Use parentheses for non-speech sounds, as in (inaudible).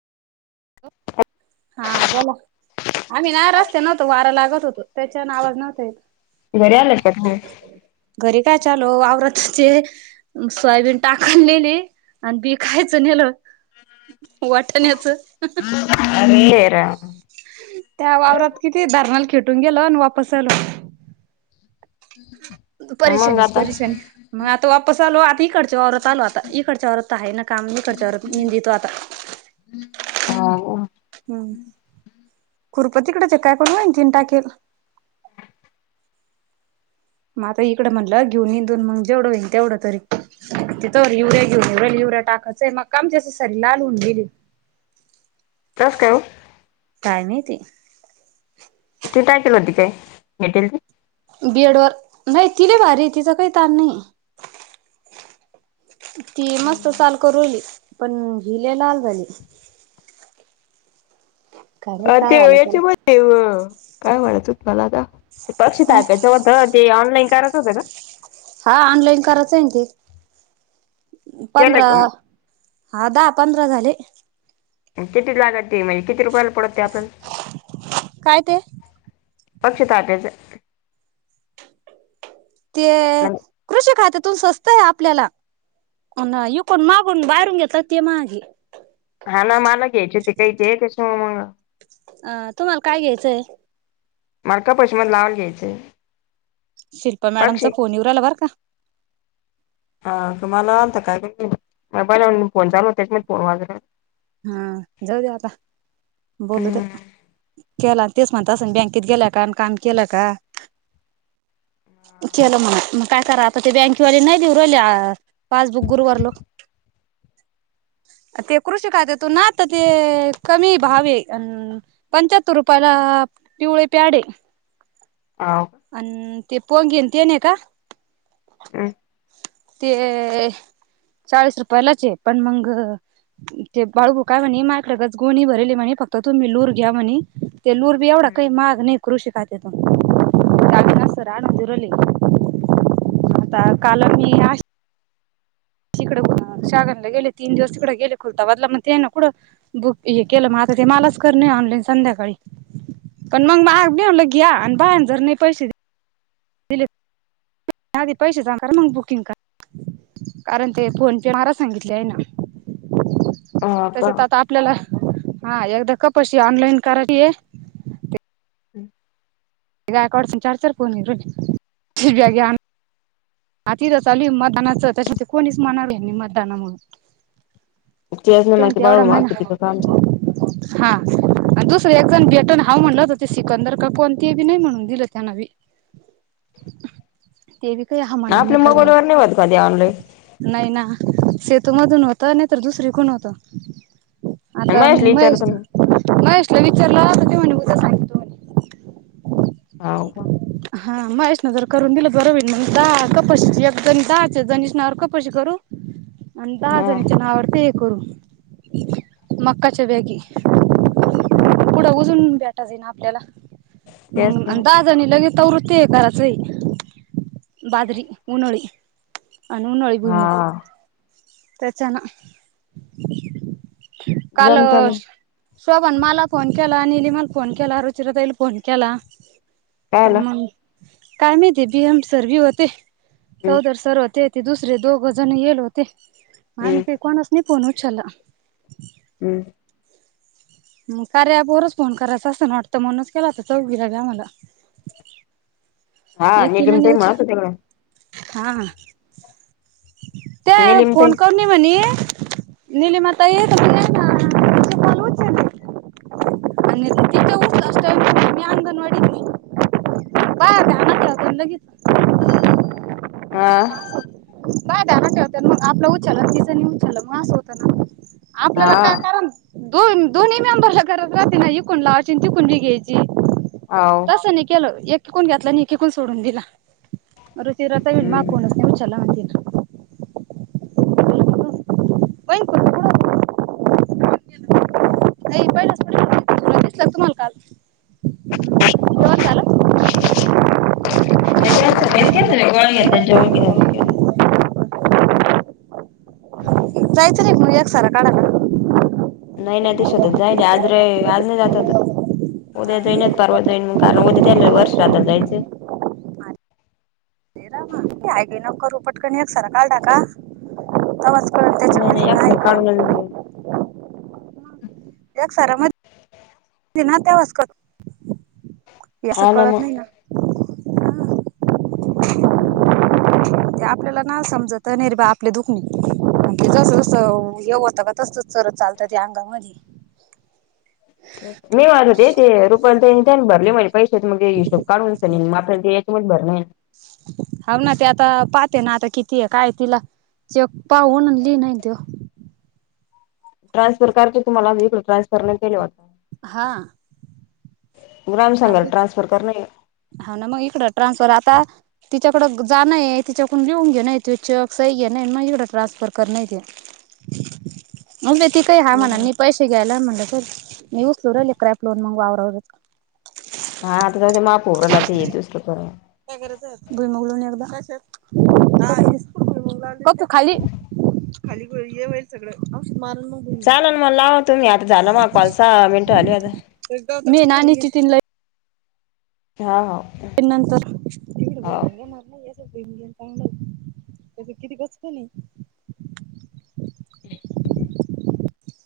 हा बोला आम्ही ना रस्त्यान व्हतो वारा लागत होतो, त्याच्यान आवाज नव्हत येत. घरी आल का तुम्ही? घरी काय चालू आवरतचे सोयाबीन टाकान नेले आणि बी खायच नेल. वाटण्याच. तेरा त्या वावरात किती दारणाल खेटून गेल आणि वापस आलो. मग परेशानीच आता परेशानी मग आता वापस आलो, आता इकडच्या आवरत आलो, आता इकडच्या वावरत आहे ना काम मी इकडच्या वावरात निंदितो मी आता हा हा हम्म्, खूरप तिकडच ये काय कनू वान तिन टाकेल. मग आता इकडे म्हणल घेऊन येइन मग जेवढ होईन तेवढ तरी. तिथं युरिया घेऊन युरिया टाकायचंय मग कामच्या अस सरी लाहऊन गेली. त्यात काय ओ? काय माहिती. ती काय केल तिथे काय भेटेल ते बेडवर नाही ति लय भारी तिचा काही तान नाहीये. ती मस्त चाल करुराहीली पण हि लई लाल झाली. काय माहित अ काय तेव झालं त्याला याची भजे काय म्हणायच होत मला आता पाचशे टाकायचे. तेव्हा होत ते ऑनलाईन करायच होत का? हा ऑनलाईन करायच आहे ते केलं पंधरा का मग? हा दहा पंधरा झाले. किती लागा त म्हणजे किती रुपयाला पडत ते आपल्याला काय ते पक्षी तात्याचं ते म्हण कृषी खात्यातून स्वस्त आहे आपल्याला पण इकून मागून बाहेरून घेतात ते माग आहे. हा ना मला घ्यायचे ते काही ते त्यास मग अ तुम्हाला काय घ्यायचंय? मला कपशी मध लावल घ्यायचंय. शिल्पा पक्षी मॅडमचा फोनवर येऊ रायला बरं का! हा तुम्हाला आलताकाय (unintelligible) फोन चालू होते त्यात माझं काय? हा, जाऊ द आता बोलू हम्म द्या. केला तेच म्हणत असं बँकेत गेल्या का आणि काम केलं का? केल म्हणा मग काय करा आता ते बँकेवाले नाही देऊरले पासबुक गुरुवररलो. ते कृषीखात्यातु ना तर ते कमी भावे आहे. अ पंचाहत्तर रुपयाला पिवळे प्याड आहे. हाव. अ ते पो घेनंत ये न का? हम. ते चाळीस रुपयालाच आहे पण मग ते बाळबू काय म्हणे मायकच गोणी भरली म्हणे फक्त तुम्ही लूर घ्या म्हणे ते लूर एवढा काही माग नाही कृषी खात्या तून सर नजुरले आता काल मी तिकडे कङ शागनला गेले तीन दिवस तिकडडे गेले खुलता बदला मग ते ना कुडं बुक हे केलं मग आता ते मलाच करणे ऑनलाईन संध्याकाळी पण मग माग भेवलं घ्या आणि बा जर नाही पैसे दिले.. त आधी पैसे सांगा, मग बुकिंग करा. कारण ते फोन पे मारा सांगितले आहे ना. हा का तसात आता आपल्याला.. हा एकदा कपशी ऑनलाईन करायची आहे. हम्.. गायकवाडशी चार चार फोन हायत व़हय.. तिज्या ज्ञान.. आ तिथ चालू मतदानाचं त्याच्या ते कोणीच म्हणाव आहे मतदानामुळे तेज त्या मा ते एवढा बाळ किती महिना का काम चालू हा.. आणि दुसरं एक जण भेटण हा म्हणलं हो ते सिकंदर काकू आणि ते बी नाही म्हणून दिल त्यान बी ह.. ते बी काया आपल्या मोबाईलवर नाहीवत कधीऑलाईन नाही ना.. सेतूमधून होत नाही तर दुसर कोण होत आता मी महेशला महेश.. विचारतो मी महेशला विचारला त.. म्हणे सांग हौ का हा मशणा जर करून दिलं बरोवीन मग जा कपशीण जाचे जणसणावर कपशी करू आणि हा दहाजणीच्या नावावर हे करू मक्काच्या बॅगी पुढं उजून भेटाच ये ना आपल्याला तेच ना मग दहाजणी लगेच तवृत्ते आहे कारचई बाजरी उनोळी आणिन उळी हा गुमुग.. त्याच्या ना काल जमत ना शोबण मला फोन केला आणि नीलिमाला फोन केला रुचरताईला फोन केला पण कायला मग काय माहिती भीएम सर बी होते हम्म चौदर सर होते ते दुसरे दोघं जण येल होते मग हम्म आम्ही काही कोणाच नाही फोन उच्ला हम्म म कार्या वरुनच फोन करायचा असतं ना वाटतं मणच केला तर चौघला ग आम्हाला हा एकी ला निलिम ताई न्यूज म्हणत होत्या गड्या हा ते निलिम ताई फोन कौन म्हणे नीलिमा ताई कॉल उचलले आणि तिथ म आंगण वाडीत आहे काय आ आण लगेच आा बाय त्याना ठेवतग आपलं उच्ल तिचंनी उच्ल मग असं होतं ना आपल्याला हा काय कारण दोन दोन्ही मेंबरला कर त ना इिकण लावची तिकून बी घ्यायची ह तसं नाही केलं एकीकून घातलं आणि एक एककून सोडून दिला ऋचिरा ताई म्हण माझा हम्म फोनच नाही उचलला म्हण तीनअस होय कोठ नाही पहिलं तुम्हाला जेवण झालं पस घ र गोळा घ्या ज जायचं नाही का मग एक्सरे काढला नाही नाही तस होत जाय आज रे आज नाही जात उद्या हा जाइंन परवा जाईन कारण त्या वर्ष श्रद्धाला जायचं हाय घाई नका करू पटकन एक्सरे काढला के तेव्हाच नाही नाही एक्सरे काढूनच घेईल. एक्सरे मध्ये ना त्यावास काळात या असं हा कळत मग नाही ना. हम्म ते आपल्याला ना समजत नाही बा आपले दुखन म्हणजे जसं जसं येव होतं का तसं चरत चालतं ते अंगामध्ये ते मी म्हणत होते ते रुपा तर भरले म्हने पैसे मगे हिशोब काढूनग आपल्या ते याच्यामध्ये भरले हा ना ते आता पाहते ना आता किती आहे काय तिला जप पाहून लिहि नाही तो ट्रान्सफरकारचे तुम्हाला ट्रान्सर नाही केले वाटतं केले वाटतं. हा ग्राम संघाला अरे ट्रान्सफर करणे. हा ना मग इकडं ट्रान्सफर आता तिच्याकड जाणय तिच्याकून लिहून घेण त चेक सही घेना ही मग इकडं ट्रान्सफर करण ते (inaudible) मग ती काही हा म्हणा हम्म मी पैसे घ्यायला म्हण मी उसलूली क्रॅप लोन मग आवरवर. हा आता ते माफ होऊ राहिलय हे दुसरं काय करायच (unintelligible) भुई मुग लाऊ ना एकदा बघू खाली खाली येवईल सगळंमारग (unintelligible) चाल मला तुम्ही आता झाला मग पाच सहा मिनटं झालं आता मी नाचीि तीन ल (unintelligible) हा हा नंतर येणार नाही चांगलं त्याच किती कसत नाही (inaudible)